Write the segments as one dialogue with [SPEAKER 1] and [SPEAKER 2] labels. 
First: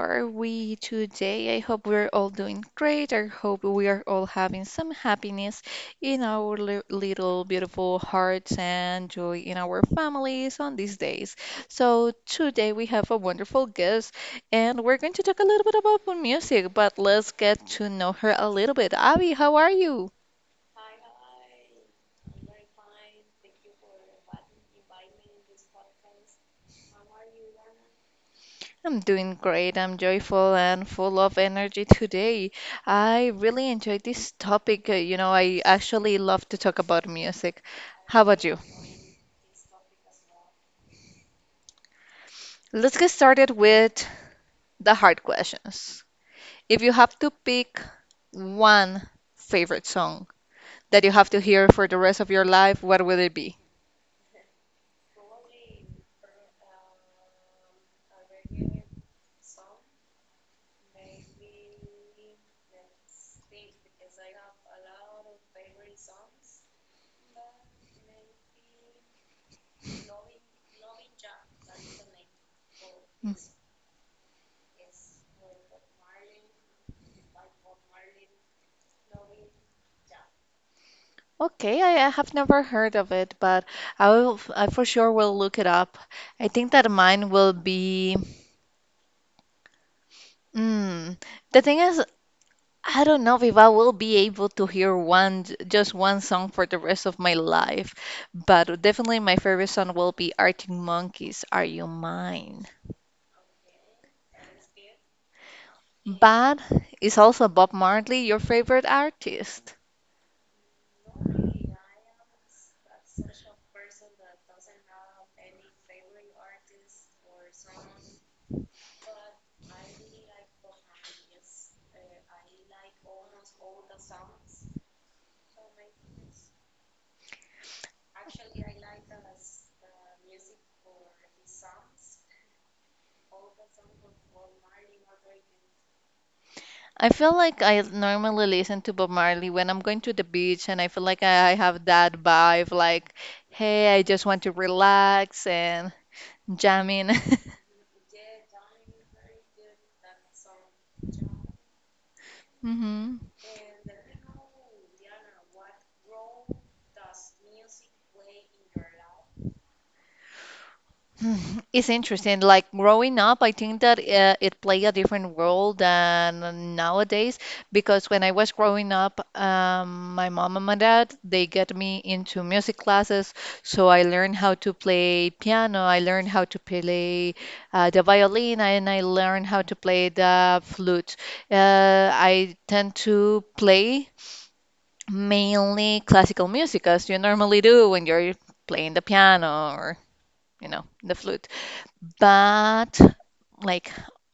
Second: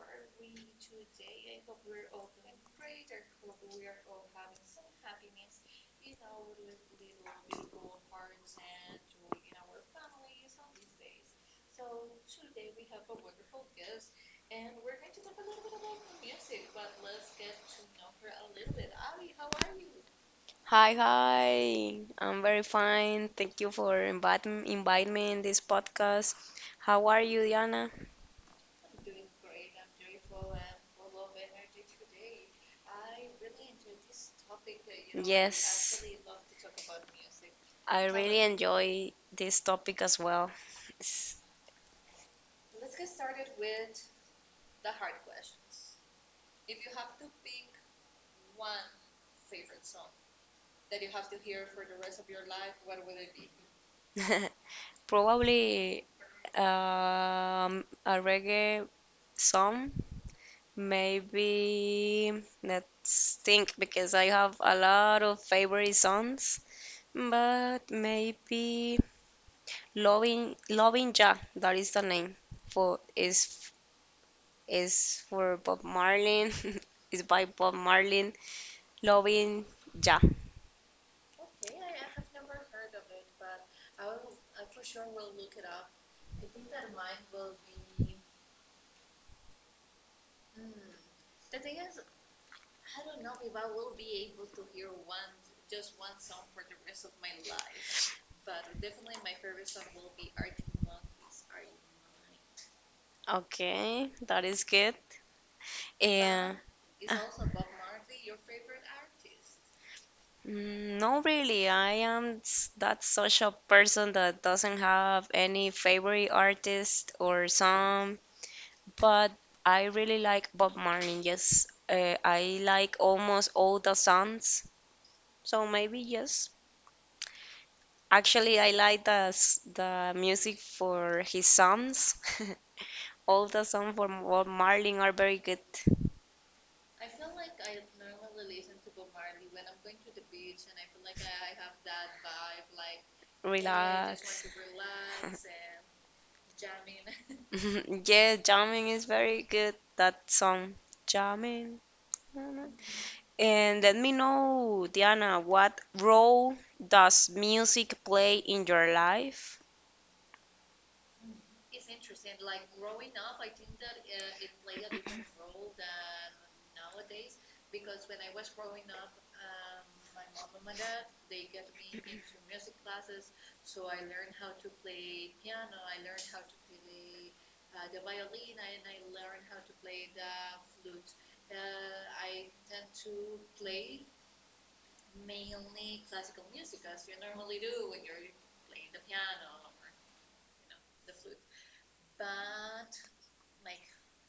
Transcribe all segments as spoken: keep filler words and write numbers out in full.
[SPEAKER 1] are we today? I hope we're all doing great. I hope we are all having some happiness in our li- little beautiful hearts and joy in our families on these days. So, today we have a wonderful guest, and we're going to talk a little bit about music, but let's get to know her a little bit. Abby, how are you?
[SPEAKER 2] Hi, hi. I'm very fine. Thank you for inviting inviting me in this podcast. How are you, Diana?
[SPEAKER 1] I'm doing great. I'm joyful and full of energy today. I really enjoyed this topic. Uh, You know, I
[SPEAKER 2] Yes,
[SPEAKER 1] actually love to talk about music.
[SPEAKER 2] I
[SPEAKER 1] How about
[SPEAKER 2] really
[SPEAKER 1] you?
[SPEAKER 2] enjoy this topic as well. It's
[SPEAKER 1] Let's get started with the hard questions. If you have to pick one favorite song that you have to hear for the rest of your life, what would it be?
[SPEAKER 2] probably um, a reggae song. Maybe let's think because I have a lot of favorite songs, but maybe Loving, loving, ja. That is the name for
[SPEAKER 1] Mm.
[SPEAKER 2] is is for Bob Marlin. Is by Bob Marlin. Loving ja.
[SPEAKER 1] Okay, I, I have never heard of it, but I will, I for sure will look it up. I think that mine will be. Mm, the thing is, I don't know if I will be able to hear one just one song for the rest of my life, but definitely my favorite song will be Arctic Monkeys, Are You Mine?
[SPEAKER 2] Okay, that is good.
[SPEAKER 1] But
[SPEAKER 2] And
[SPEAKER 1] it's also Bob Marley your favorite artist?
[SPEAKER 2] mm, no, really, I am s- that social person that doesn't have any favorite artist or song, but I really like Bob Marlin. Yes, uh, I like almost all the songs. So maybe yes. Actually, I like the s- the music for his songs. All the songs from Bob Marley are very good.
[SPEAKER 1] I feel like I normally listen to Bob Marley when I'm going to the beach and I feel like I I have that vibe like, hey, I just want to
[SPEAKER 2] Relax.
[SPEAKER 1] relax and jamming.
[SPEAKER 2] Yeah, jamming is very good. That song, jamming.
[SPEAKER 1] Hmm.
[SPEAKER 2] And let me know, Diana, what role does music play in your life?
[SPEAKER 1] It's interesting. Like growing up, I think that uh, it played a different role than nowadays because when I was growing up, um, my mom and my dad, they get me into music classes. So I learned how to play piano, I learned how to play uh, the violin, and I learned how to play the flute. Uh, I tend to play mainly classical music as you normally do when you're playing the piano or, you know, the flute. But like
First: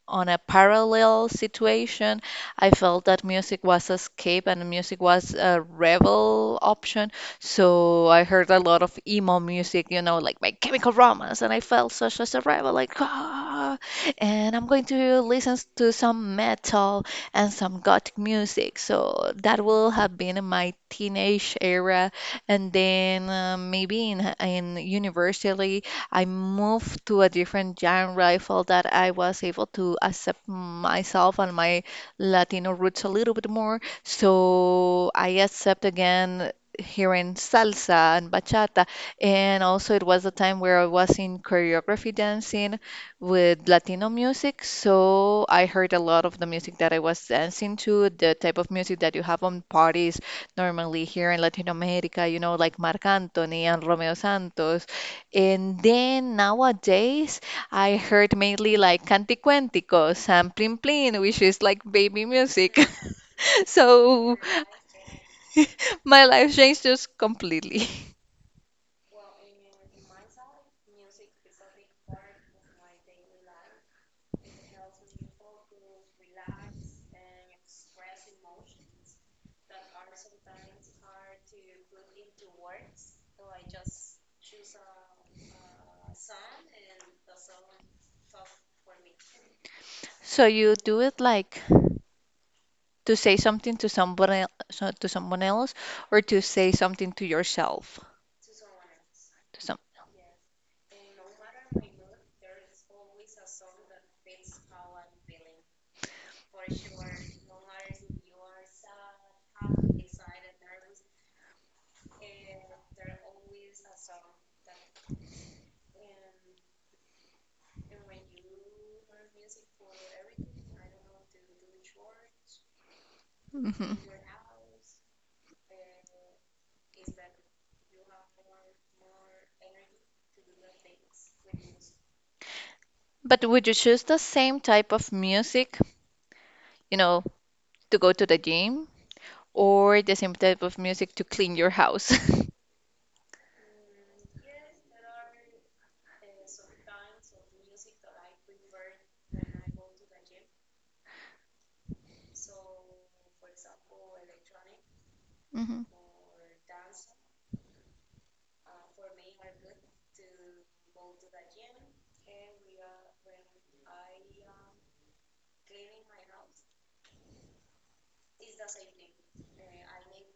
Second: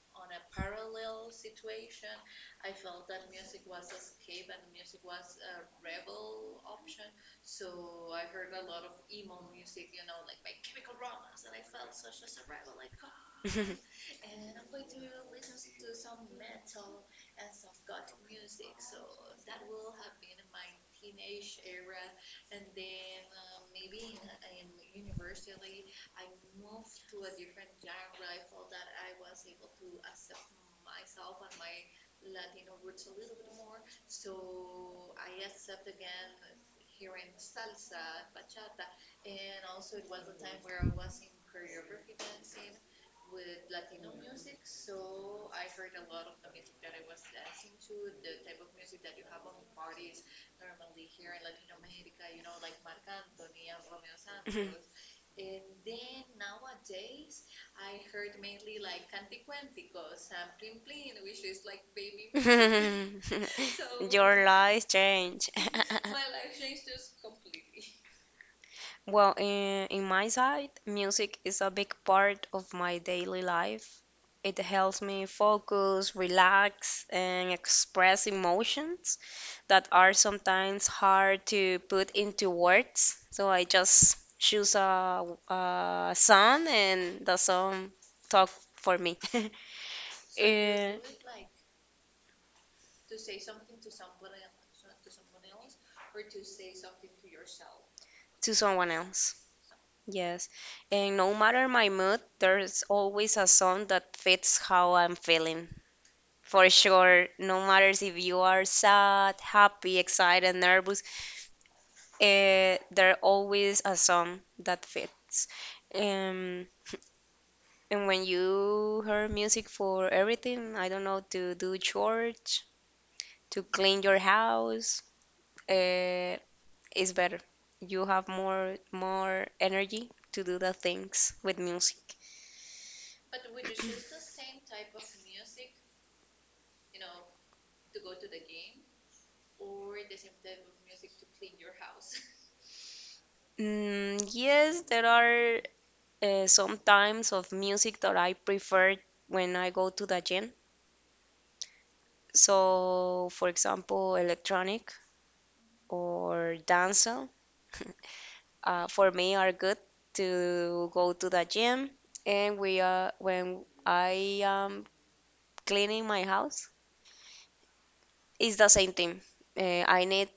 [SPEAKER 1] on a parallel situation, I felt that music was escape and music was a rebel option. So I heard a lot of emo music, you know, like My Chemical Romance, and I felt such as a rebel, like ah. And I'm going to listen to some metal and some gothic music. So that will have been in my teenage era, and then uh, maybe in in university. I moved to a different genre. I felt that I was able to accept myself and my Latino roots a little bit more. So I accept again hearing salsa and bachata. And also, it was a time where I was in choreography dancing with Latino music. So I heard a lot of the music that I was dancing to, the type of music that you have on parties normally here in Latin America, you know, like Marc Anthony and Romeo Santos, and then nowadays, I heard mainly like Canticuéntico, San Plin Plin, which is like baby music. So
[SPEAKER 2] Your life change. My
[SPEAKER 1] my life changed just completely.
[SPEAKER 2] well, in, in my side, music is a big part of my daily life. It helps me focus, relax, and express emotions that are sometimes hard to put into words. So I just choose a, a song, and the song talk for me. So
[SPEAKER 1] So you
[SPEAKER 2] eh,
[SPEAKER 1] do it like to say something to someone el- so to someone else or to say something to yourself,
[SPEAKER 2] to someone else.
[SPEAKER 1] to some.
[SPEAKER 2] Yes, and no matter my mood, there's always a song that fits how I'm feeling. For sure, no matter if you are sad, happy, excited, nervous, eh, there always a song that fits. Um, and when you hear music for everything, I don't know, to do chores, to
[SPEAKER 1] Mhm.
[SPEAKER 2] clean your house, uh, it's better. You have more more energy to do the things with music.
[SPEAKER 1] But would you choose the same type of music, you know, to go to the gym or the same type of music to clean your house?
[SPEAKER 2] Mm, yes, there are uh, some times of music that I prefer when I go to the gym. So, for example, electronic
[SPEAKER 1] Mhm.
[SPEAKER 2] or dancehall uh, for me are good to go to the gym. And we are when I am cleaning my house, it's the same thing. Uh, I need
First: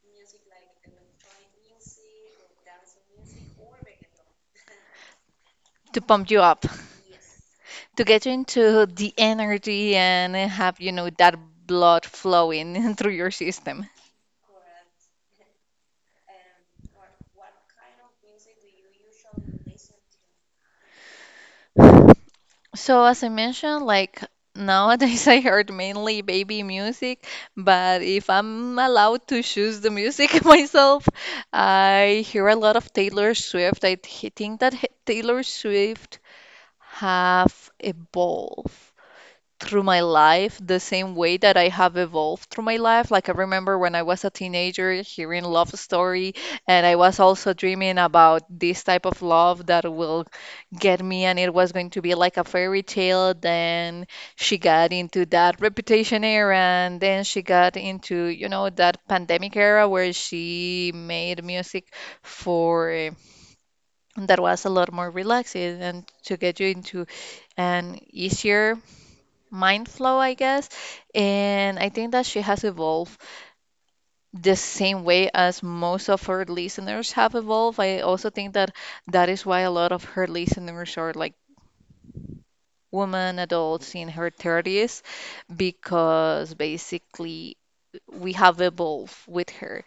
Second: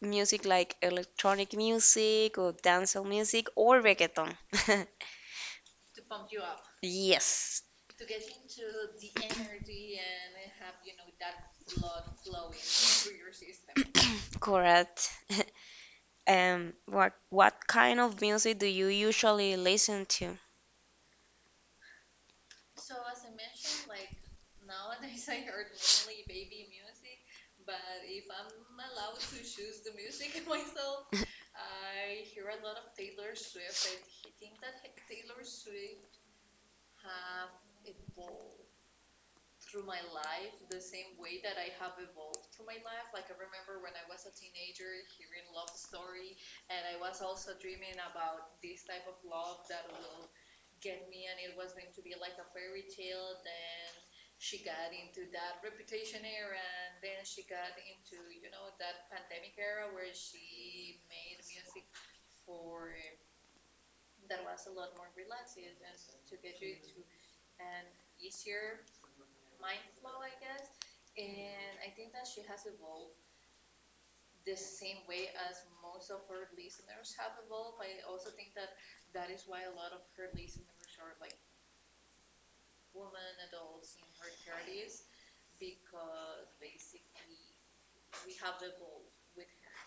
[SPEAKER 2] music like electronic music or dancehall music or reggaeton.
[SPEAKER 1] To pump you up,
[SPEAKER 2] Yes,
[SPEAKER 1] to get you into the energy and have, you know, that blood flowing through your system.
[SPEAKER 2] correct. Um, what what kind of music do you usually listen to?
[SPEAKER 1] So, as I mentioned, like nowadays I heard mainly baby music, but if I'm allowed to choose the music myself, I hear a lot of Taylor Swift. I th- think that he- Taylor Swift have evolved through my life the same way that I have evolved through my life. Like I remember when I was a teenager hearing love story, and I was also dreaming about this type of love that will get me, and it was going to be like a fairy tale. Then she got into that reputation era, and then she got into, you know, that pandemic era where she made music for eh, that was a lot more relaxing and to get you into an easier mind flow, I guess. And I think that she has evolved the same way as most of her listeners have evolved. I also think that that is why a lot of her listeners are like women, adults in her thirties, because basically we have evolved with her.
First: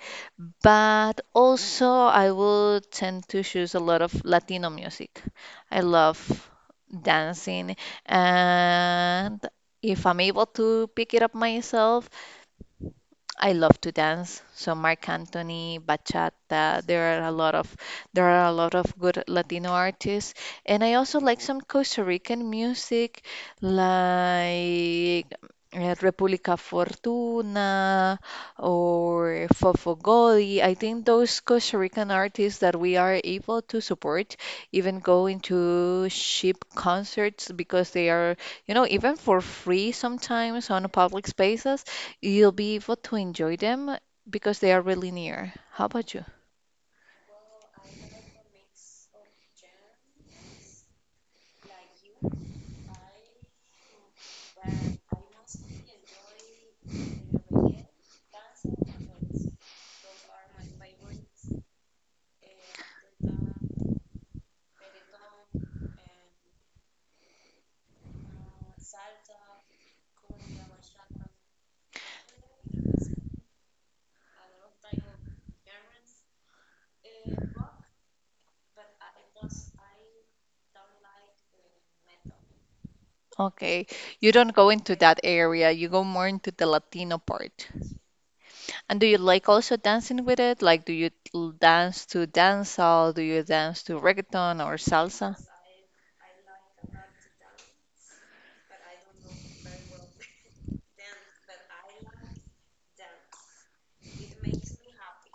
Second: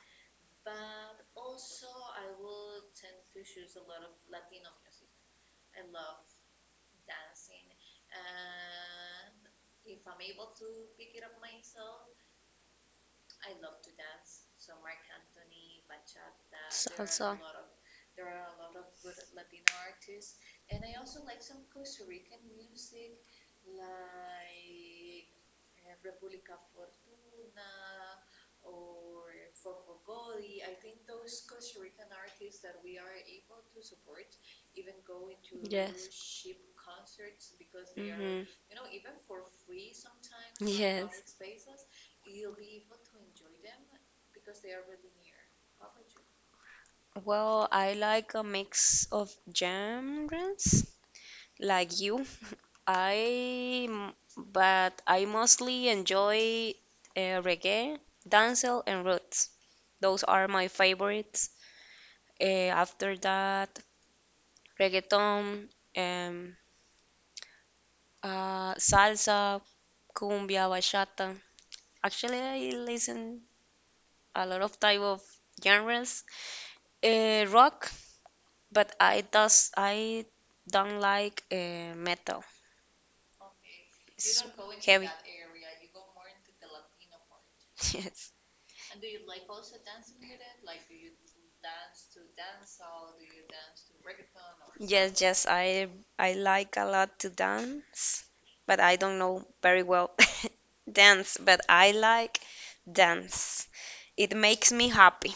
[SPEAKER 1] But also, I will tend to choose a lot of Latino music. I love dancing, and if I'm able to pick it up myself, I love to dance, so Marc Anthony, bachata. There are
[SPEAKER 2] Salsa.
[SPEAKER 1] a lot of there are a lot of good Latino artists, and I also like some Costa Rican music, like eh, República Fortuna or Fofo Godoy. I think those Costa Rican artists that we are able to support, even go into
[SPEAKER 2] Yes.
[SPEAKER 1] cheap concerts because they are,
[SPEAKER 2] Hmm.
[SPEAKER 1] you know, even for free sometimes on
[SPEAKER 2] Yes.
[SPEAKER 1] public spaces. You'll be able to enjoy them because they are really near. How about you?
[SPEAKER 2] Well, I like a mix of genres, like you. I m- but I mostly enjoy uh, reggae, dancehall, and roots. Those are my favorites. Uh, after that, reggaeton, um, uh, salsa, cumbia, bachata. Actually, I listen a lot of type of genres. Uh, rock, but I does I don't like uh, metal.
[SPEAKER 1] Okay, you don't go
[SPEAKER 2] It's
[SPEAKER 1] into
[SPEAKER 2] heavy.
[SPEAKER 1] that area, you go more into the Latino part.
[SPEAKER 2] Yes.
[SPEAKER 1] And do you like also dancing with it? Like, do you l- dance to dancehall? Do you dance to reggaeton or
[SPEAKER 2] Yes, salsa?
[SPEAKER 1] salsa?
[SPEAKER 2] Yes, I I like a lot to dance, but I don't know very well dance, but I like dance. It makes me happy,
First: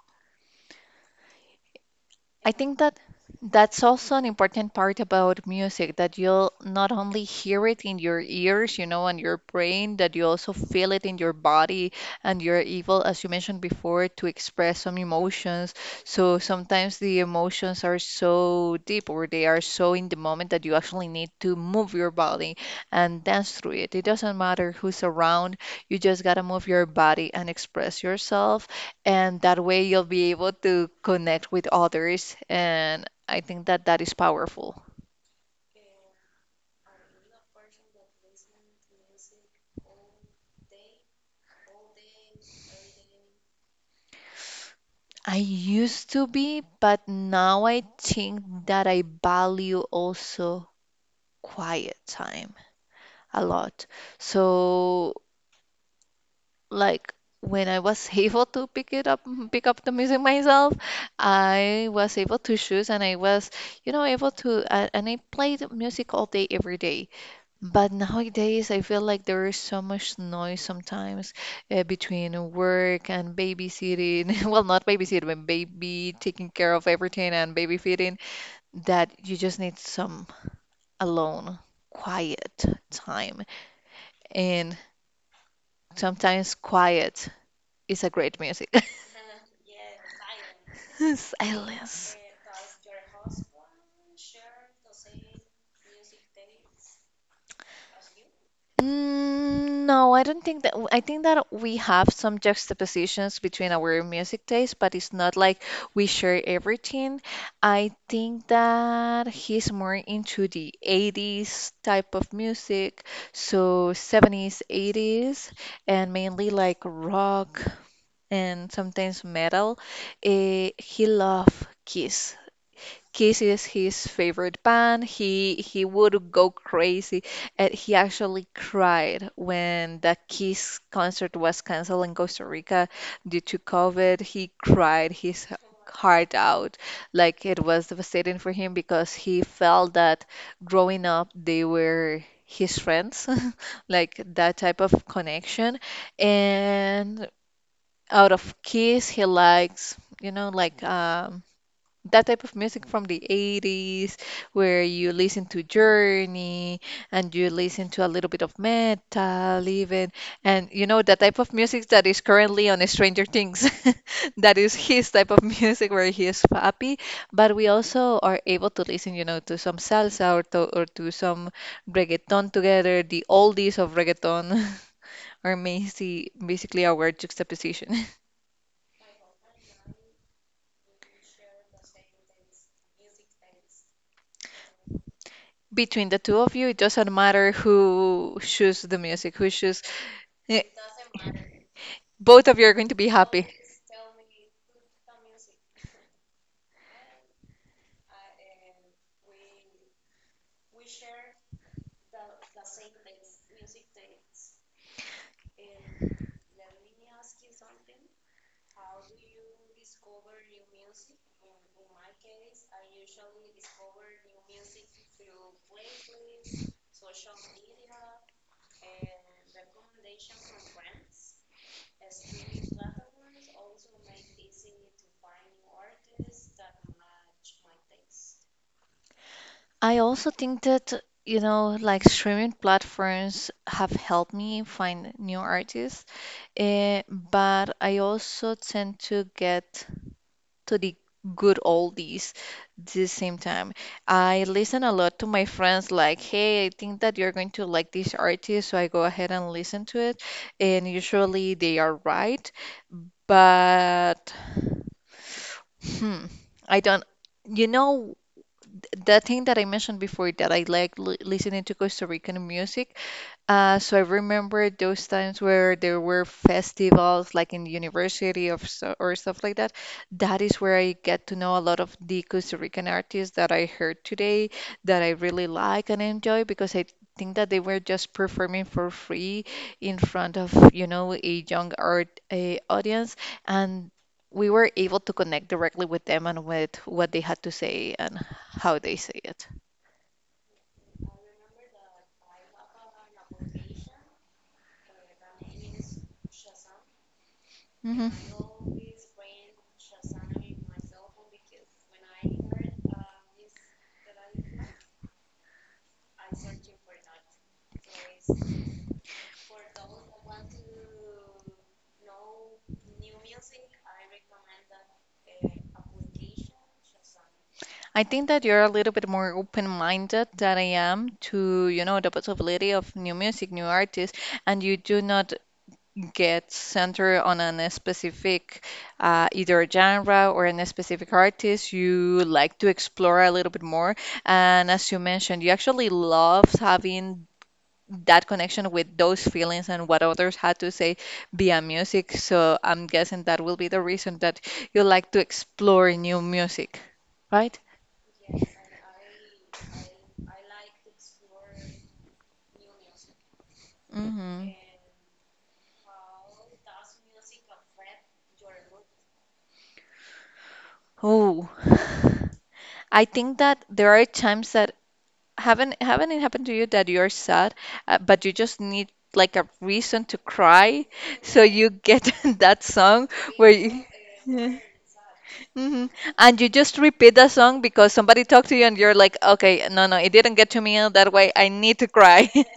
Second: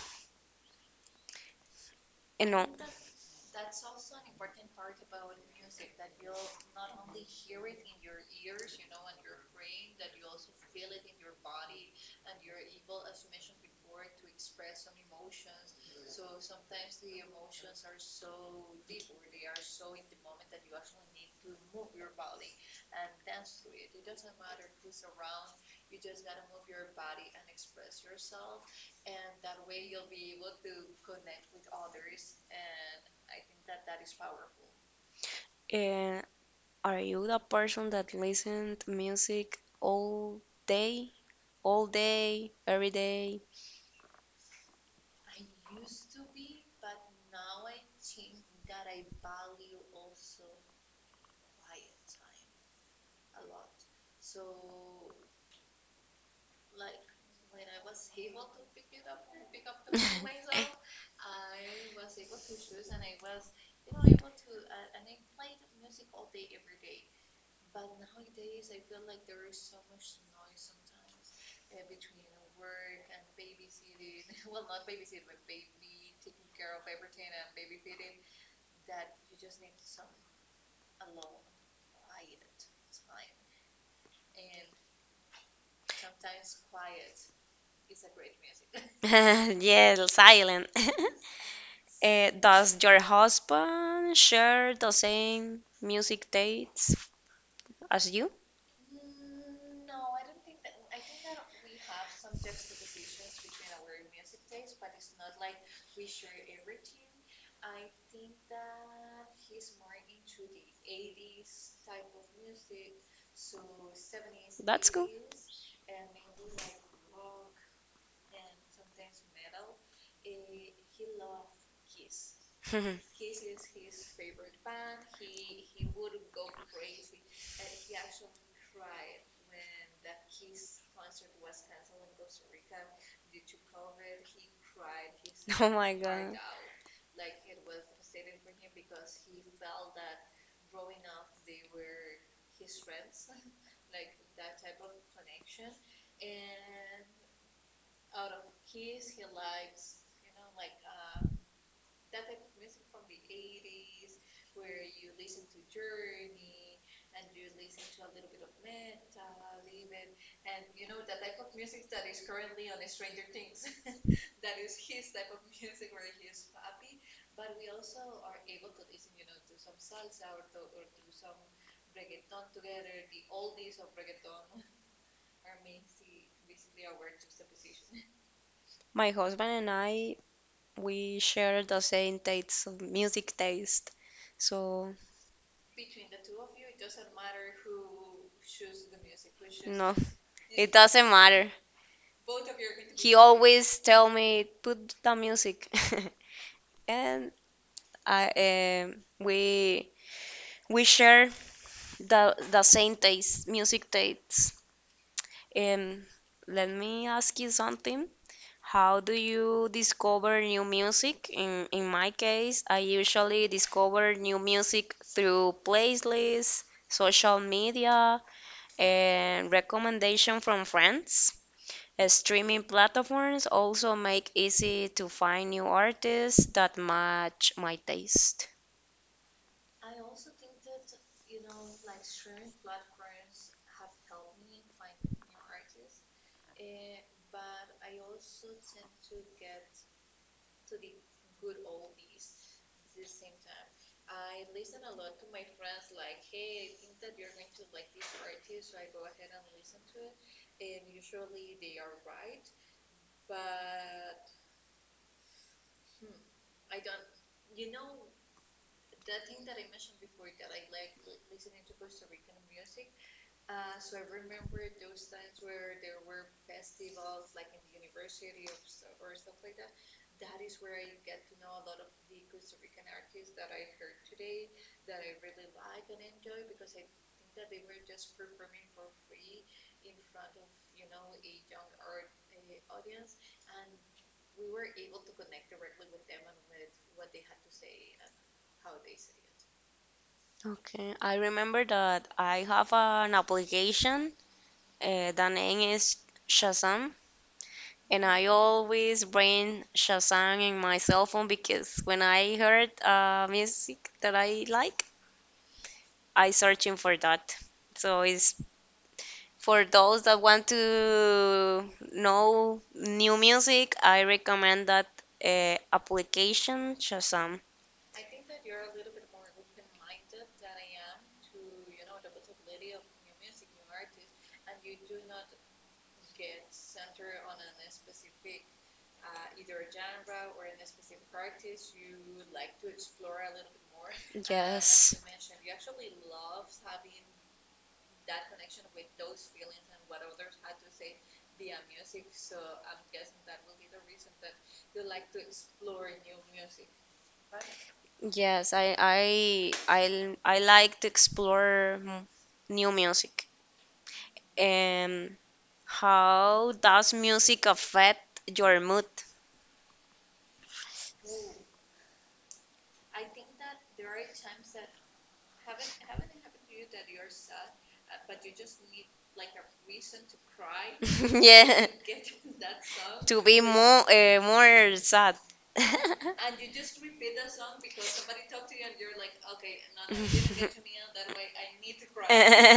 [SPEAKER 2] you
[SPEAKER 1] I
[SPEAKER 2] know.
[SPEAKER 1] think that that's also an important part about music that you'll not only hear it in your ears, you know, and your brain, that you also feel it in your body and you're able, as you mentioned before, to express some emotions. So sometimes the emotions are so deep or they are so in the moment that you actually need to move your body and dance through it. It doesn't matter who's around, you just gotta move your body and express yourself, and that way you'll be able to connect with others. And I think that that is powerful.
[SPEAKER 2] Uh, are you the person that listen to music all day, all day, every day?
[SPEAKER 1] I used to be, but now I think that I value also quiet time a lot. So, like when I was able to pick it up, pick up the music myself, I was able to choose, and I was, you know, able to, uh, and I played music all day, every day. But nowadays, I feel like there is so much noise sometimes uh, between work and babysitting. Well, not babysitting, but baby taking care of everything and baby feeding, that you just need some alone, quiet time. And sometimes quiet is a great music.
[SPEAKER 2] Yeah, silent.
[SPEAKER 1] Silence.
[SPEAKER 2] Uh, does your husband share the same music tastes as you?
[SPEAKER 1] Mm, no, I don't think that. I think that we have some juxtapositions between our music tastes, but it's not like we share everything. I think that he's more into the eighties type of music, so seventies,
[SPEAKER 2] That's cool.
[SPEAKER 1] eighties, and mainly like rock and sometimes metal. Eh, he love Kiss. Kiss is his favorite band. He he would go crazy, and he actually cried when the Kiss concert was canceled in Costa Rica due to COVID. He cried his
[SPEAKER 2] Oh my
[SPEAKER 1] heart
[SPEAKER 2] god.
[SPEAKER 1] out, like it was devastating for him because he felt that growing up they were his friends, like that type of connection. And out of Kiss, he likes, you know, like um that type of music from the eighties where you listen to Journey and you listen to a little bit of metal even, and you know the type of music that is currently on Stranger Things that is his type of music where he is happy, but we also are able to listen, you know, to some salsa or to, or to some reggaeton together, the oldies of reggaeton. are basically basically our juxtaposition.
[SPEAKER 2] My husband and I, we share the same taste of music taste. So,
[SPEAKER 1] Between the two of you, it doesn't matter who chooses the music, who chooses.
[SPEAKER 2] no,
[SPEAKER 1] Eh,
[SPEAKER 2] it doesn't matter.
[SPEAKER 1] both of you are going to be
[SPEAKER 2] He
[SPEAKER 1] happy.
[SPEAKER 2] always tell me put the music. And I um, we we share the the same taste, music tastes. Um, Let me ask you something. How do you discover new music? In in my case, I usually discover new music through playlists, social media, and recommendation from friends. Uh, Streaming platforms also make easy to find new artists that match my taste.
[SPEAKER 1] I also think that, you know, like streaming platforms have helped me find new artists, eh, but I also tend to get to the good oldies the same time. I listen a lot to my friends, like, hey, I think that you're going to like this artist, so I go ahead and listen to it, and usually they are right, but hmm, I don't. You know the thing that I mentioned before that I like li listening to Costa Rican music, uh, so I remember those times where there were festivals, like in university of so, or stuff like that. That is where I get to know a lot of the Costa Rican artists that I heard today that I really like and enjoy because I think that they were just performing for free in front of, you know, a young art uh, audience, and we were able to connect directly with them and with what they had to say and how they say it.
[SPEAKER 2] Okay, I remember that I have an application. Uh, the name is Shazam. And
[SPEAKER 1] Hmm.
[SPEAKER 2] I always bring Shazam in my cell phone because when I heard uh, music that I like, I searching for that. So it's for those that want to know new music, I recommend that uh, application Shazam.
[SPEAKER 1] I think that you're a little bit more open-minded than I am to, you know, the possibility of new music, new artists, and you do not get centered on a specific uh, either genre or a specific artist. You like to explore a little bit more, and as
[SPEAKER 2] Yes,
[SPEAKER 1] you mentioned, you actually love having that connection with those feelings and what others had to say via music. So I'm guessing that will be the reason that you like to explore new music, right?
[SPEAKER 2] yes, I I I I like to explore m- new music.
[SPEAKER 1] Mm-hmm.
[SPEAKER 2] And how does music affect your mood?
[SPEAKER 1] Oh, I think that there are times that haven't haven't it happened to you that you're sad, uh, but you just need like a reason to cry, so
[SPEAKER 2] Yeah,
[SPEAKER 1] you get that song
[SPEAKER 2] to be
[SPEAKER 1] where
[SPEAKER 2] more
[SPEAKER 1] you.
[SPEAKER 2] uh, more sad.
[SPEAKER 1] Hmm. And you just repeat the song because somebody talked to you and you're like, okay, no, no, it didn't get to me that way. I need to cry.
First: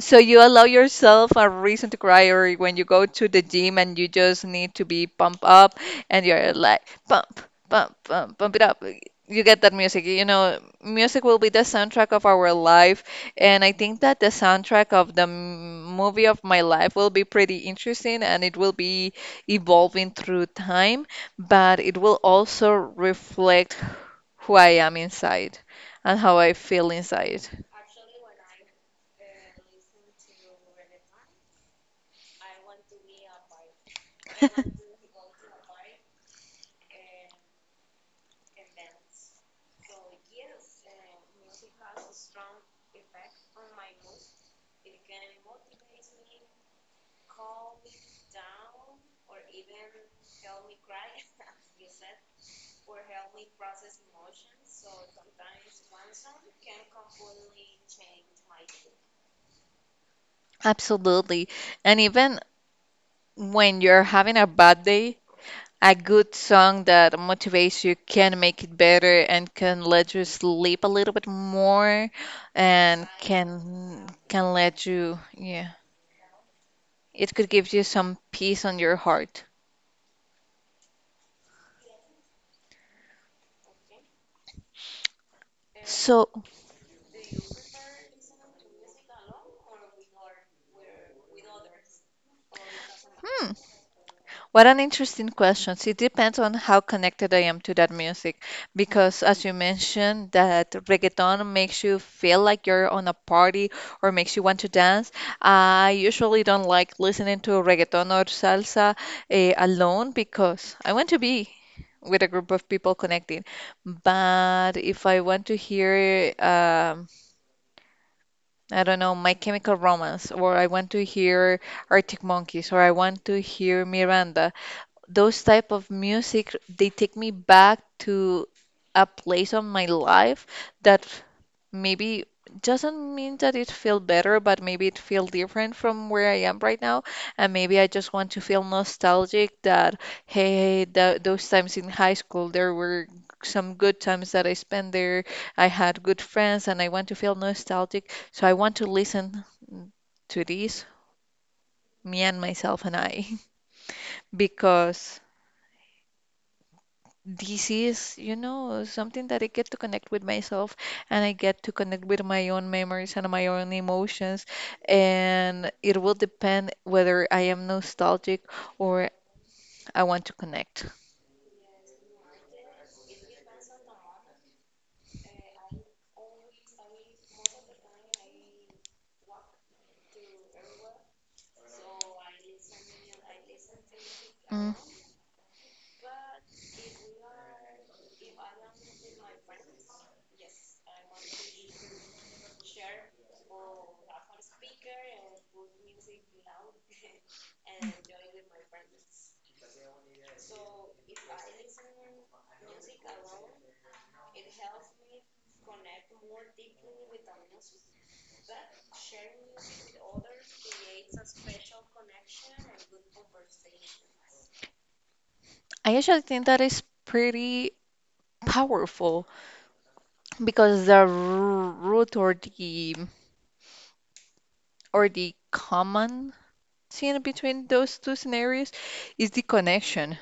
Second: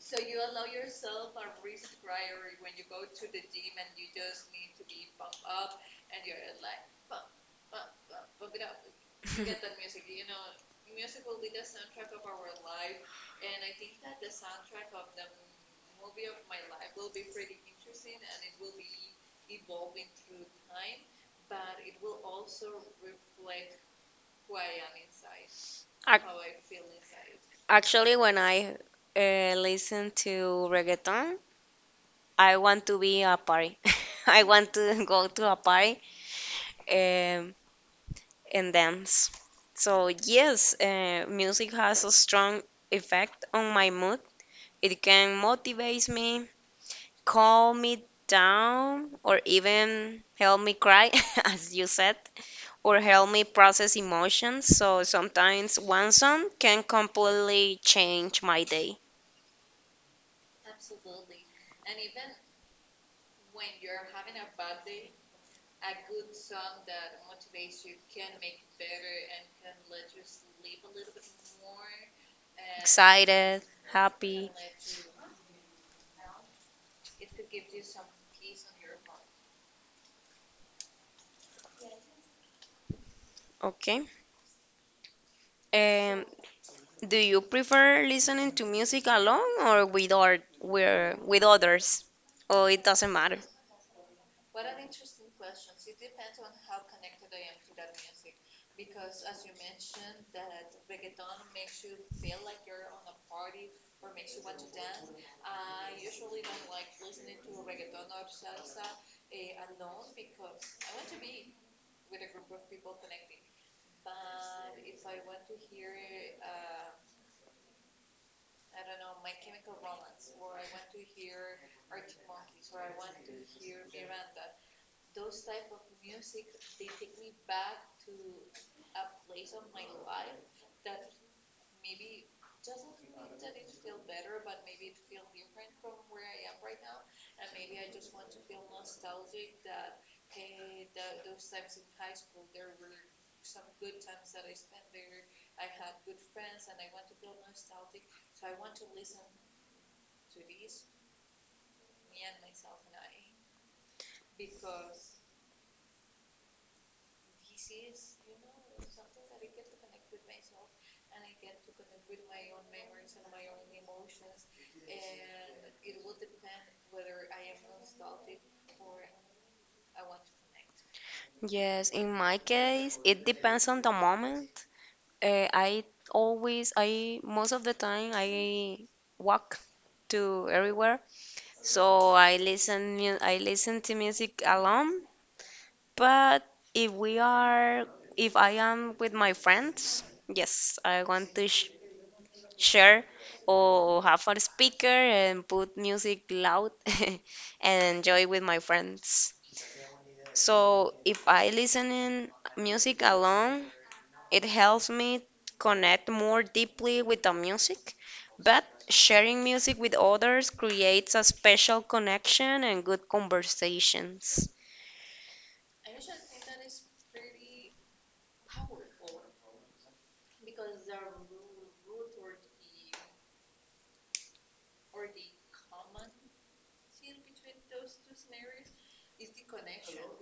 [SPEAKER 1] So you allow yourself a reason to cry, or when you go to the gym and you just need to be pumped up, and you're like pump, pump, pump, pump it up. You get that music. You know, music will be the soundtrack of our life, and I think that the soundtrack of the m- movie of my life will be pretty interesting, and it will be evolving through time, but it will also reflect who I am inside and how I
[SPEAKER 2] Ac-
[SPEAKER 1] feel inside.
[SPEAKER 2] Actually, when I uh, listen to reggaeton, I want to be a party. I want to go to a party um, and dance. So yes, uh, music has a strong effect on my mood. It can motivate me calm me down or even help me cry, as you said, or help me process emotions. So sometimes one song can completely change my day.
[SPEAKER 1] Absolutely. And even when you're having a bad day, a good song that motivates you can make it better and can let you sleep a little bit more and
[SPEAKER 2] Excited,
[SPEAKER 1] can can
[SPEAKER 2] happy.
[SPEAKER 1] let you, yeah, it could give you some peace on your heart.
[SPEAKER 2] Okay. Um,
[SPEAKER 1] So,
[SPEAKER 2] do you prefer listening to music alone or with or where with others? Or it doesn't matter?
[SPEAKER 1] hmm. What an interesting question. It depends on how connected I am to that music, because as you mentioned, that reggaeton makes you feel like you're on a party or makes you want to dance. I usually don't like listening to reggaeton or salsa eh, alone because I want to be with a group of people connected. But if I want to hear, um, I don't know, My Chemical Romance, or I want to hear Arctic Monkeys, or I want to hear Miranda, those type of music they take me back to a place of my life that maybe doesn't mean that it feel better, but maybe it feel different from where I am right now. And maybe I just want to feel nostalgic that hey, hey, tho- those times in high school there were some good times that I spent there. I had good friends, and I want to feel nostalgic. So I want to listen to this, me and myself and I, because this is, you know, something that I get to connect with myself and I get to connect with my own memories and my own emotions. And it will depend whether I am nostalgic or I want to connect.
[SPEAKER 2] Yes, in my case, it depends on the moment. Uh, I always, I most of the time I walk to everywhere, so I listen, mu- I listen to music
[SPEAKER 1] Mm.
[SPEAKER 2] alone. But if we are, if I am with my friends, yes, I want to sh share or have a speaker and put music loud and enjoy with my friends. So if I listen in music alone, it helps me connect more deeply with the music, but sharing music with others creates a special connection and good conversations.
[SPEAKER 1] I actually think that is pretty powerful because the r- root or the or the common scene between those two scenarios is the connection.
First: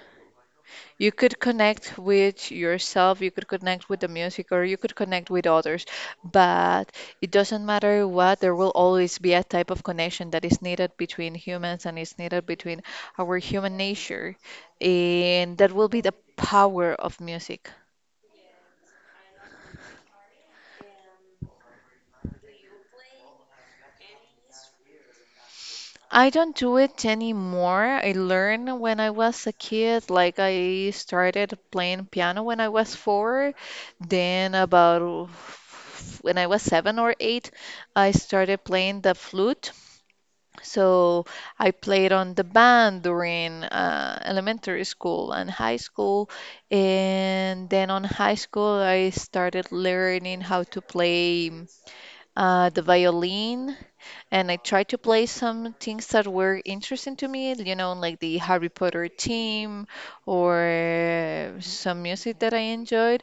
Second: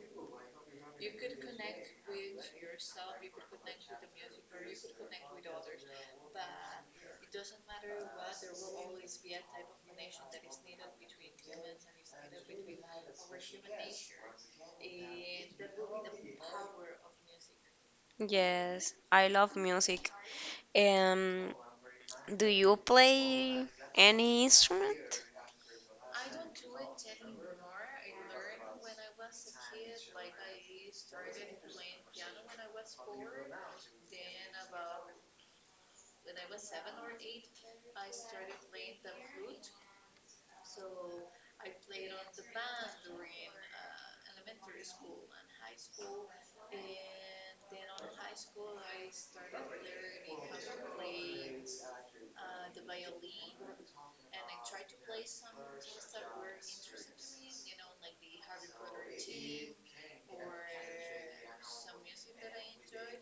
[SPEAKER 1] You could connect with yourself, you could connect with the music, or you could connect with others. But it doesn't matter what, there will always be a type of connection that is needed between humans and is needed between our human nature. And that will be the power of music.
[SPEAKER 2] Yes, I love music. Um, do you play any instrument?
[SPEAKER 1] I don't do it anymore. I learned when I was a kid, like I started playing piano when I was four. Then about oh, when I was seven or eight, I started playing the flute. So I played on the band during uh, elementary school and high school. And then on high school, I started learning how to play uh, the violin and I tried to play some things that were interesting to me, you know, like the Harry Potter theme or some music that I enjoyed,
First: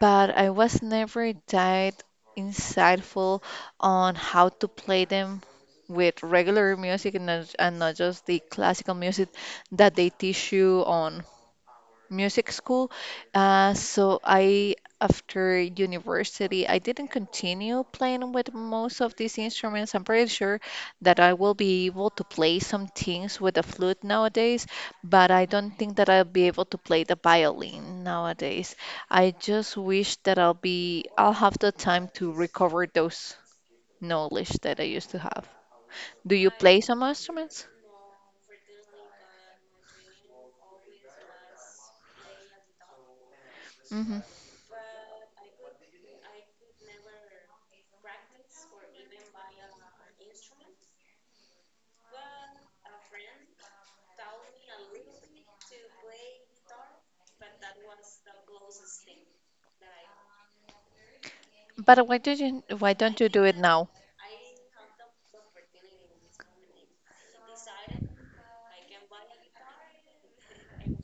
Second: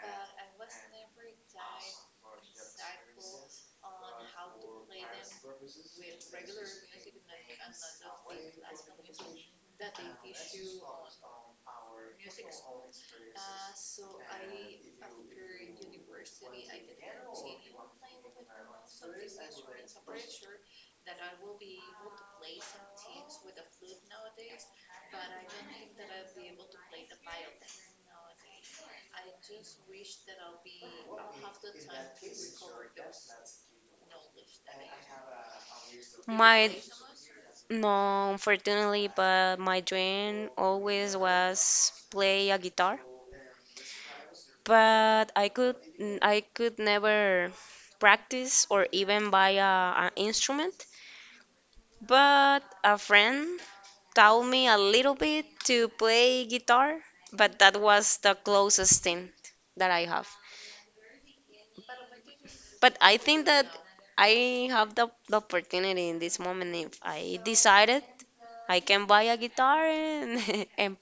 [SPEAKER 1] but I was never that insightful on how to play them with regular music and not, and not just the classical music that they teach you on music school. Uh, so I, after university, I didn't continue playing with most of these instruments. I'm pretty sure that I will be able to play some things with the flute nowadays, but I don't think that I'll be able to play the violin nowadays. I just wish that I'll be, I'll have the time to recover those knowledge that I used to have. Do you
[SPEAKER 2] My
[SPEAKER 1] play some instruments?
[SPEAKER 2] no, unfortunately, but my dream always was play a guitar.
[SPEAKER 1] Hmm.
[SPEAKER 2] But I could I could never practice or even buy a, an instrument. But a friend taught me a little bit to play guitar, but that was the closest thing that I have.
[SPEAKER 1] But why did you, why
[SPEAKER 2] But
[SPEAKER 1] don't
[SPEAKER 2] I
[SPEAKER 1] you do
[SPEAKER 2] think
[SPEAKER 1] it
[SPEAKER 2] that
[SPEAKER 1] now?
[SPEAKER 2] I have the, the opportunity in this moment. If I decided, I can buy a guitar and, and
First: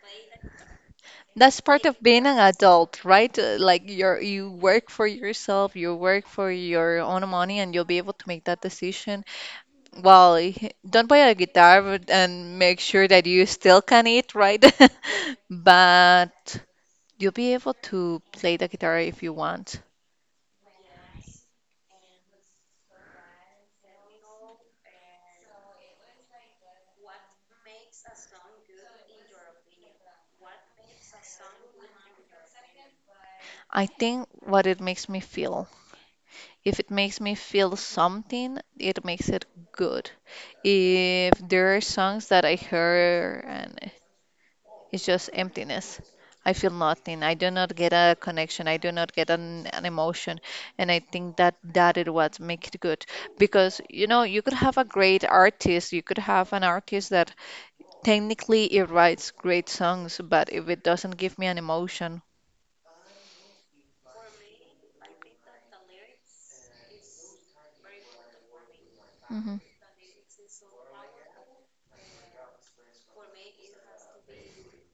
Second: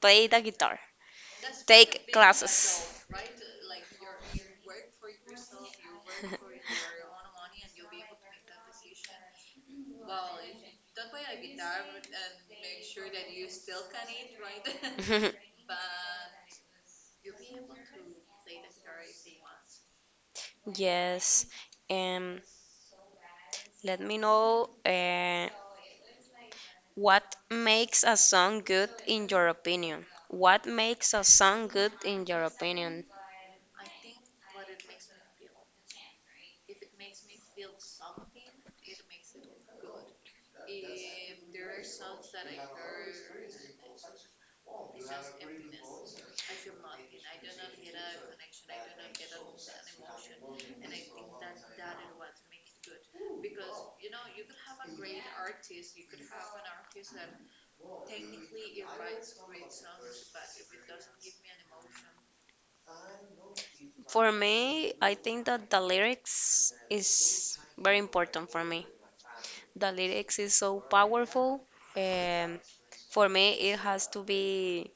[SPEAKER 2] play the guitar,
[SPEAKER 1] That's part of
[SPEAKER 2] take
[SPEAKER 1] being an adult,
[SPEAKER 2] classes.
[SPEAKER 1] right? Uh, Like you're you work for yourself, you work for your own money, and you'll be able to make that decision. Well, y- don't buy a guitar but- and make sure that you still can eat, right? But you'll be able to play the guitar if you want.
[SPEAKER 2] Yes, um, let me know uh, what makes a song good in your opinion. What makes a song good in your opinion?
[SPEAKER 1] I think what it makes me feel. If it makes me feel something, it makes it good. If there are songs that I heard and it's just emptiness. I feel nothing. I do not get a connection. I do not get an, an emotion. And I think that that is what makes it good. Because, you know, you could have a great artist. You could have an artist that technically it writes great songs, but if it doesn't give me an emotion,
[SPEAKER 2] For me, I think that the lyrics is very important for me.
[SPEAKER 1] hmm.
[SPEAKER 2] The lyrics is so powerful. Um, for me, it has to be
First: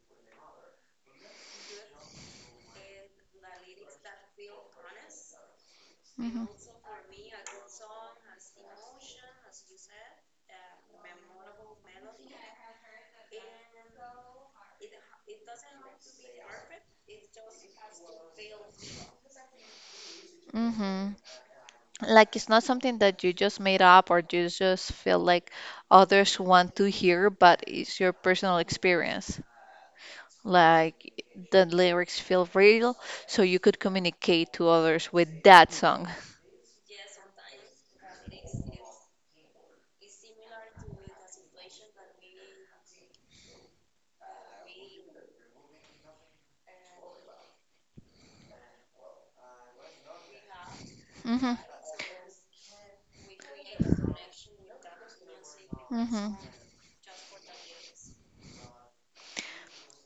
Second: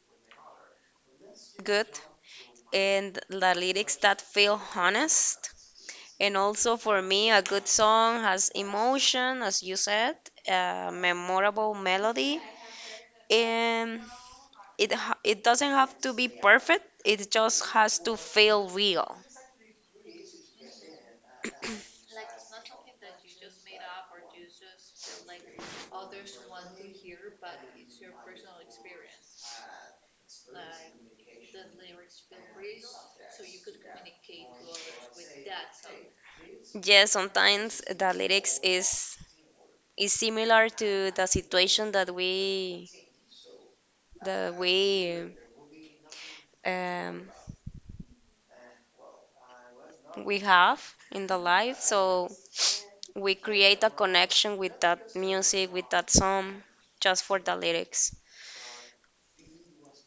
[SPEAKER 2] good and the lyrics that feel honest. And
[SPEAKER 1] Hmm.
[SPEAKER 2] also for me, a good song has emotion, as you said, a memorable melody, and it ha- it doesn't have to be perfect. It just has to feel real.
[SPEAKER 1] Hmm. Like it's not something that you just made up or you just feel like others want to hear, but it's your personal experience. Like the lyrics feel real, so you could communicate to others with that song.
[SPEAKER 2] Yes, sometimes the lyrics is is similar to the situation that we that we um, we have in the
[SPEAKER 1] Hmm.
[SPEAKER 2] life. So we create a connection with that music, with that
[SPEAKER 1] Hmm.
[SPEAKER 2] song, just for the lyrics.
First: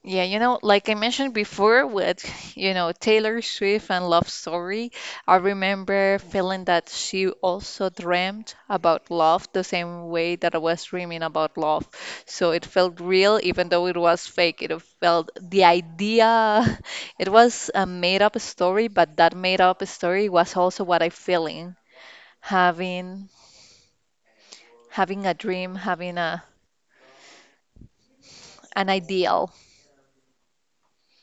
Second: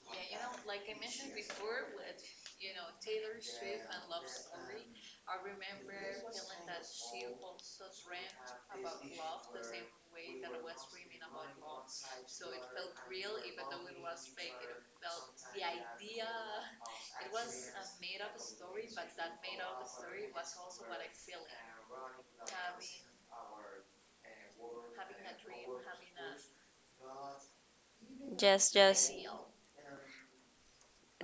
[SPEAKER 1] Yeah, you know, like I mentioned before with, you know, Taylor Swift and Love Story, I remember feeling that she also dreamt about love the same way that I was dreaming about love. So it felt real, even though it was fake. It felt the idea, it was a made up story, but that made up story was also what I feeling having having a dream, having a
[SPEAKER 2] Yes,
[SPEAKER 1] an
[SPEAKER 2] yes.
[SPEAKER 1] ideal.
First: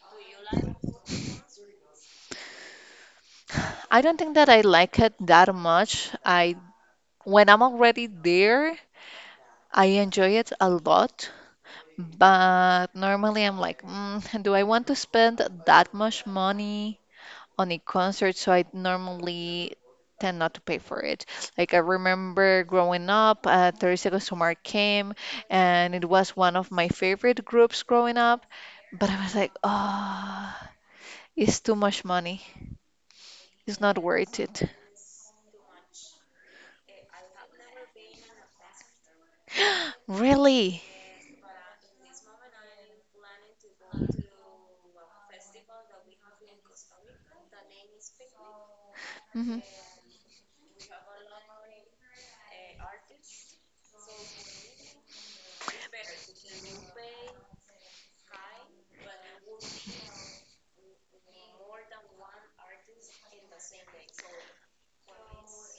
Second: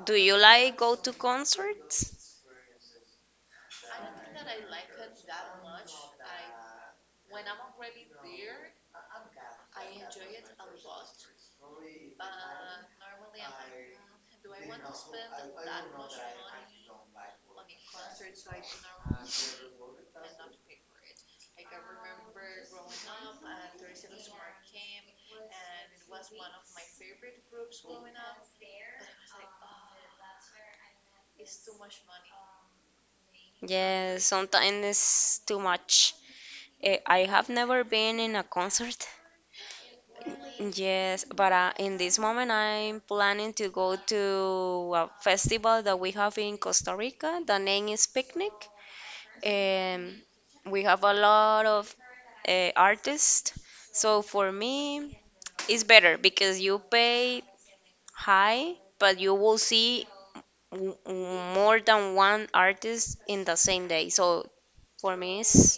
[SPEAKER 2] Do you like go to concerts?
[SPEAKER 1] I don't think that I like it that much. I When I'm already there, I enjoy it a lot. But normally I'm like, mm, do I want to spend that much money on a concert? So I normally tend not to pay for it. Like I remember growing up, uh, thirty Seconds to Mars came, and it was one of my favorite groups growing up. But I was like, oh, it's too much money. It's not
[SPEAKER 2] Yes,
[SPEAKER 1] worth it.
[SPEAKER 2] sometimes it's too much. Eh, I have never been in a concert.
[SPEAKER 1] Really?
[SPEAKER 2] Yes, but uh, in this moment I'm planning to go to a festival that we have in Costa Rica. The name is Picnic.
[SPEAKER 1] Hmm.
[SPEAKER 2] Um, we have a lot of uh, artists. So for me, it's better because you pay high, but you will see m- more than one artist in the same day. So for me, it's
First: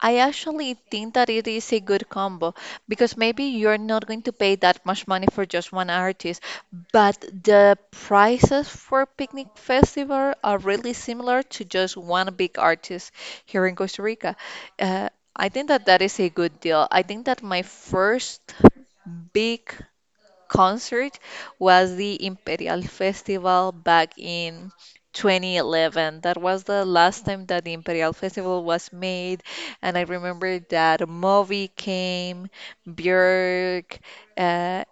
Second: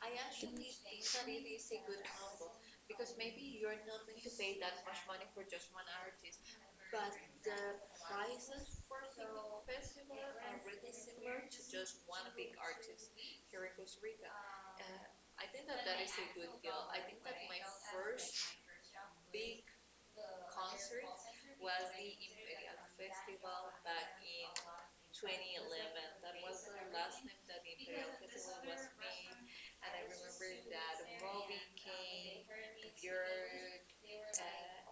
[SPEAKER 1] I actually think that it is a good combo because maybe you're not going to pay that much money for just one artist, but the prices for Picnic Festival are really similar to just one big artist here in Costa Rica. Uh, I think that that is a good deal. I think that my first big concert was the Imperial Festival back in twenty eleven. That was the last time that the Imperial Festival was made, and I remember that Moby came, Björk, uh,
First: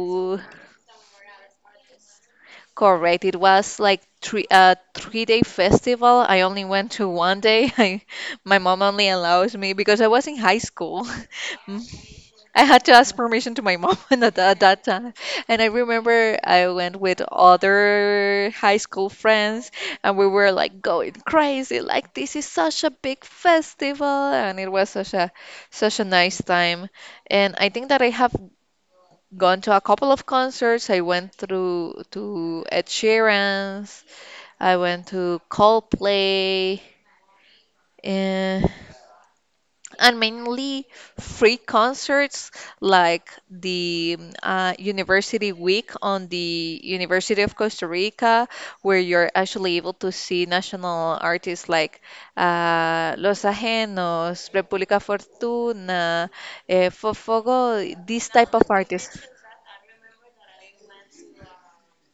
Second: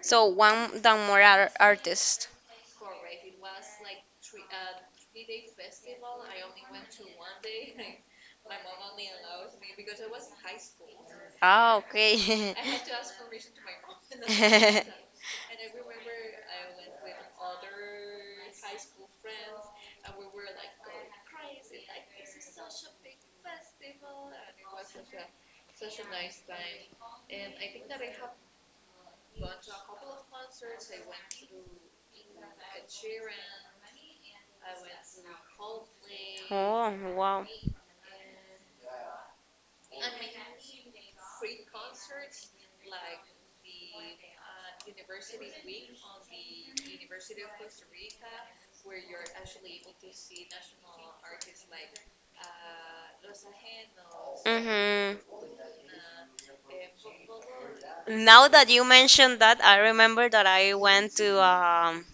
[SPEAKER 2] so one than more ar- artist.
[SPEAKER 1] Correct. It was like three a three day festival. I only went to one day. I, my mom only allows me because I was in high school.
[SPEAKER 2] Ah, okay.
[SPEAKER 1] I had to ask permission to my mom at, at that time. And I remember I went with other high school friends and we were like going crazy, like this is such a big festival and it was such a such a nice time. And I think that I have gone to a couple of concerts. I went through to Ed Sheeran's, I went to Coldplay,
[SPEAKER 2] Oh, wow.
[SPEAKER 1] and and mainly free concerts like the uh, University Week on the University of Costa Rica, where you're actually able to see national artists like uh, Los Ajenos, República
[SPEAKER 2] Mm-hmm.
[SPEAKER 1] Fortuna, uh, Fofogo, these
[SPEAKER 2] Now
[SPEAKER 1] type of
[SPEAKER 2] that you
[SPEAKER 1] artists.
[SPEAKER 2] mentioned that, I remember that I went to um,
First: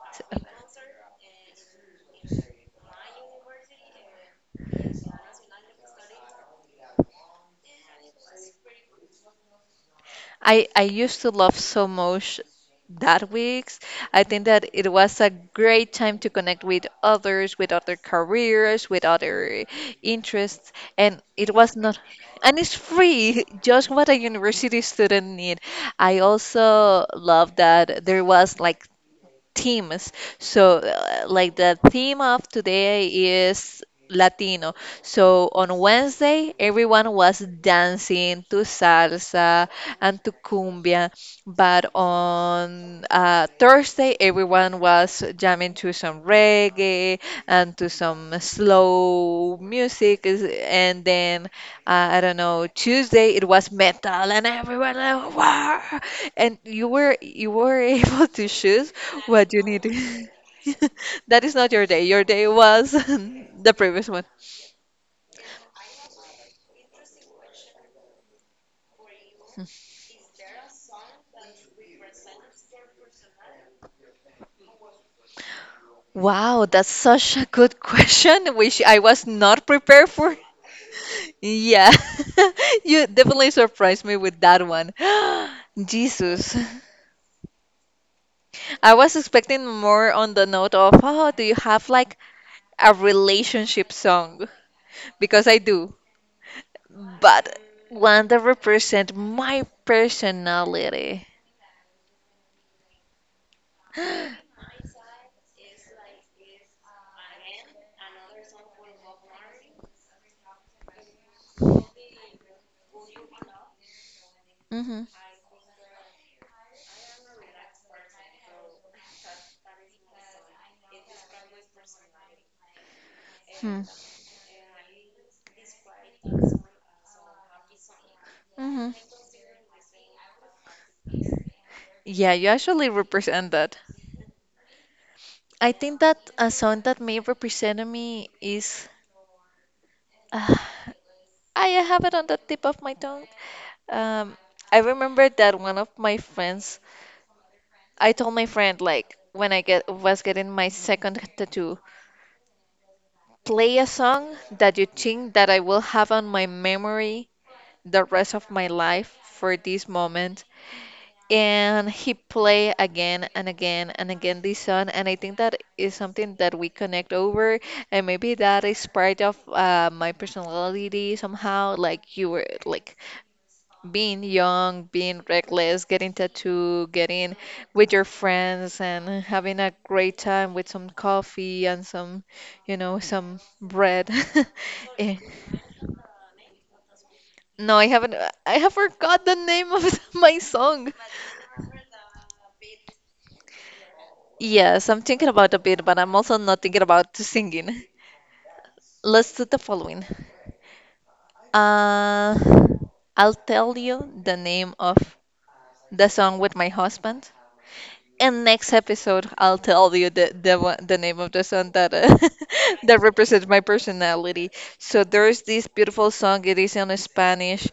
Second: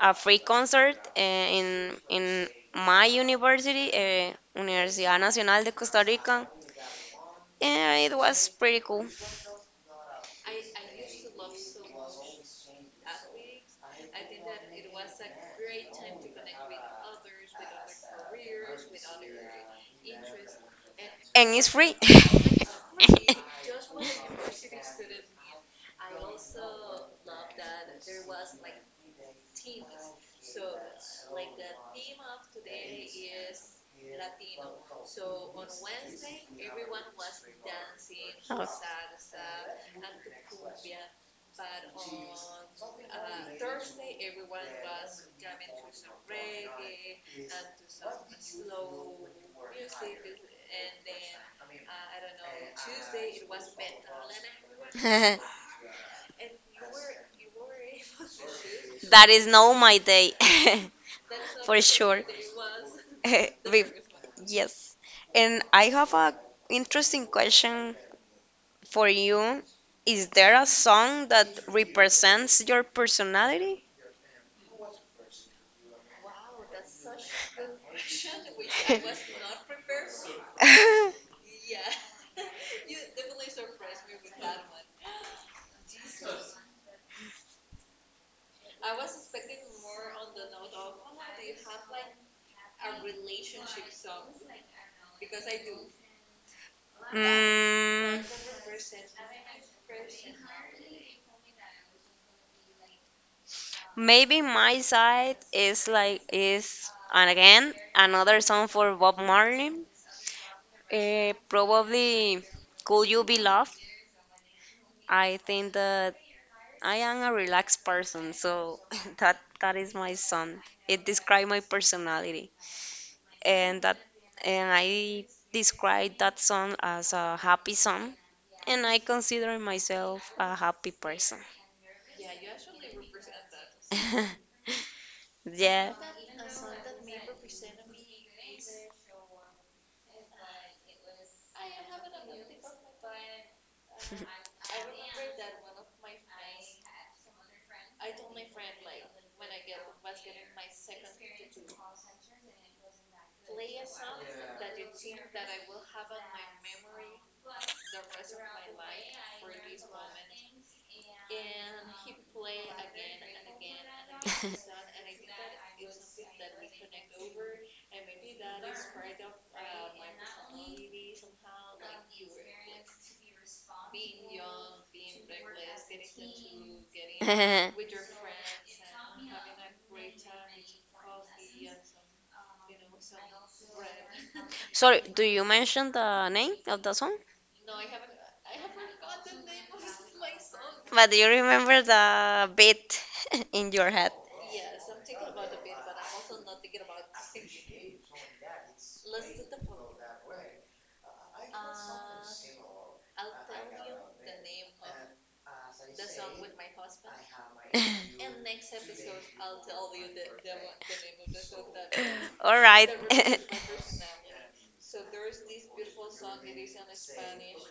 [SPEAKER 2] a free concert uh, in in my university, uh, Universidad Nacional de Costa Rica. Yeah, it was pretty cool,
[SPEAKER 1] I I used to love so much that weeks. I think that it was a great time to connect with others, with other careers, with other interests, and
[SPEAKER 2] and
[SPEAKER 1] it
[SPEAKER 2] it's
[SPEAKER 1] was
[SPEAKER 2] free.
[SPEAKER 1] not, and it's free, just what a university student need. I also love that there was like themes. So, uh, like the theme of today is Latino. So, on Wednesday, everyone was dancing to
[SPEAKER 2] Oh.
[SPEAKER 1] salsa and to cumbia. But on uh, Thursday, everyone was jamming to some reggae and to some slow music. is- And then,
[SPEAKER 2] I
[SPEAKER 1] uh, I don't know, Tuesday, it was metal and everyone, like,
[SPEAKER 2] uh,
[SPEAKER 1] wow! And you were you were able to choose
[SPEAKER 2] that is
[SPEAKER 1] what you
[SPEAKER 2] no
[SPEAKER 1] need?
[SPEAKER 2] my day that's
[SPEAKER 1] That is not
[SPEAKER 2] for
[SPEAKER 1] your day.
[SPEAKER 2] sure.
[SPEAKER 1] Your day was
[SPEAKER 2] Day.
[SPEAKER 1] the
[SPEAKER 2] We-
[SPEAKER 1] previous one.
[SPEAKER 2] yes. And I have a interesting question for you. Is there a song that represents your personality?
[SPEAKER 1] Wow, that's such a good question, which I was not prepared for. Yeah, you definitely surprised me with that one. Jesus. I was expecting more on the note of, oh, do you have like a relationship song? Because I do, but
[SPEAKER 2] Mm,
[SPEAKER 1] one that represent my personality.
[SPEAKER 2] maybe my side is like is and again another song for Bob Marley. Uh, probably Could You Be Love? I think that I am a relaxed person, so that that is my song. It describes my personality, and that and I describe that song as a happy song, and
[SPEAKER 1] Mm-hmm.
[SPEAKER 2] I consider myself a happy person.
[SPEAKER 1] Yeah, you actually represent that. I
[SPEAKER 2] Yeah.
[SPEAKER 1] think that a song that may represent me is uh, I have it on the tip of my tongue. Um, I remember that one of my friends, I told my friend like when I get was getting my second tattoo, play a song that you think that I will have on my memory the rest of my life for this moment. And he play again and again and again this song, and I think that is something that we connect over, and maybe that is part of uh, my personality somehow, like you were like being young, being reckless, getting tattoo, getting with your friends, and having a great time with some coffee and some, you know, some bread.
[SPEAKER 2] Sorry,
[SPEAKER 1] Eh,
[SPEAKER 2] do you mention the name of the song?
[SPEAKER 1] no, I haven't I have forgot the name of my song.
[SPEAKER 2] But do you remember the beat in your head?
[SPEAKER 1] Yes, I'm thinking about a bit, but I'm also not thinking about singing. Let's do the following. Uh, I'll tell you the name of the song with my husband, and next episode I'll tell you the the, one- the name of the song that uh,
[SPEAKER 2] All right.
[SPEAKER 1] that represents my personality. So there's this beautiful song. It is in Spanish,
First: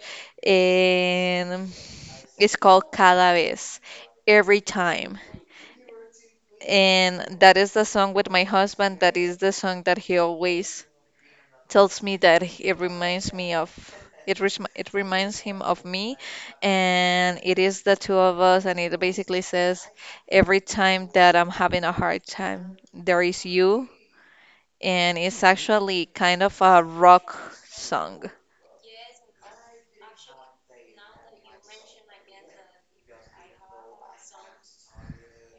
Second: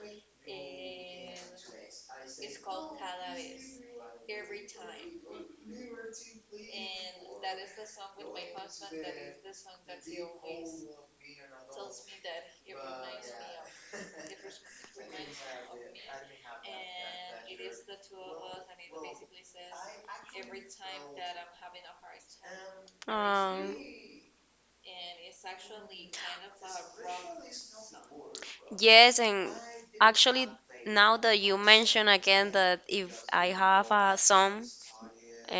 [SPEAKER 1] and it's called Cada vez, every time. And that is the song with my husband. That is the song that he always tells me that it reminds me of it res it reminds him of me, and it is the two of us, and it basically says every time that I'm having a hard time there is
[SPEAKER 2] Um,
[SPEAKER 1] you, and it's actually kind of a rock song.
[SPEAKER 2] Yes, and actually, now that you mention again that if I have a son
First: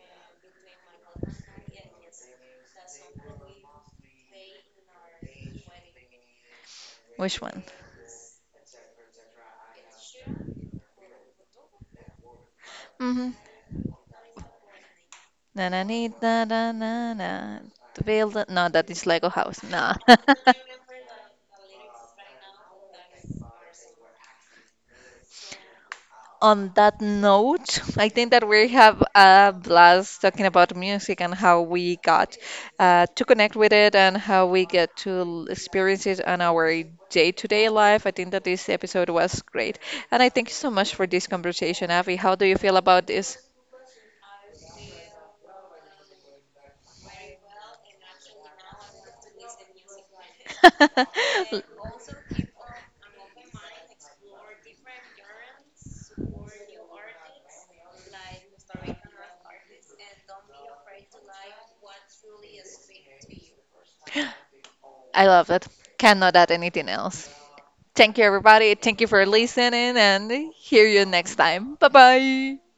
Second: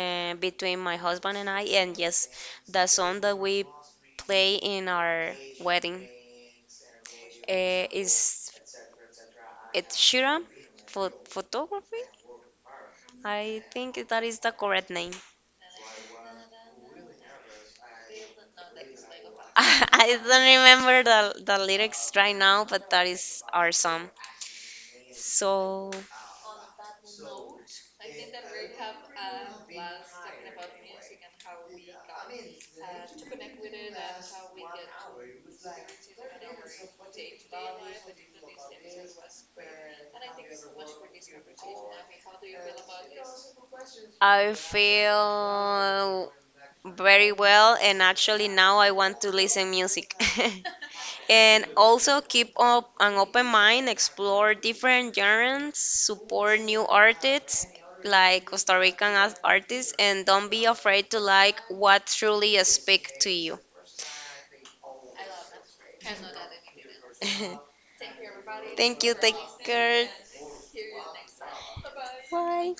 [SPEAKER 2] uh, between my husband and I, and yes, the song that we play in our wedding
[SPEAKER 1] Which one?
[SPEAKER 2] uh, is it's Shira for photography.
[SPEAKER 1] Mm-hmm.
[SPEAKER 2] I think that is the correct name.
[SPEAKER 1] Na na need na na na na to build a- no that is Lego House. Nah.
[SPEAKER 2] I don't remember the, the lyrics right now, but that is our song. So
[SPEAKER 1] On that note, I think that we have a blast talking about music and how we got uh, to connect with it and how we get to l- experience it on our day-to-day life. I think that this episode was great. And I thank you so much for this conversation, Avi. How do you feel about this?
[SPEAKER 2] I feel very well, and actually now I want to listen music. And also keep up an open mind, explore different genres, support new artists like Costa Rican as- artists, and don't be afraid to like what truly speak to you.
[SPEAKER 1] I love it. Cannot add anything else. Thank you, everybody. Thank
[SPEAKER 2] Thank
[SPEAKER 1] you
[SPEAKER 2] you.
[SPEAKER 1] for
[SPEAKER 2] Take
[SPEAKER 1] listening
[SPEAKER 2] care.
[SPEAKER 1] and hear you next time. Bye bye.
[SPEAKER 2] Bye.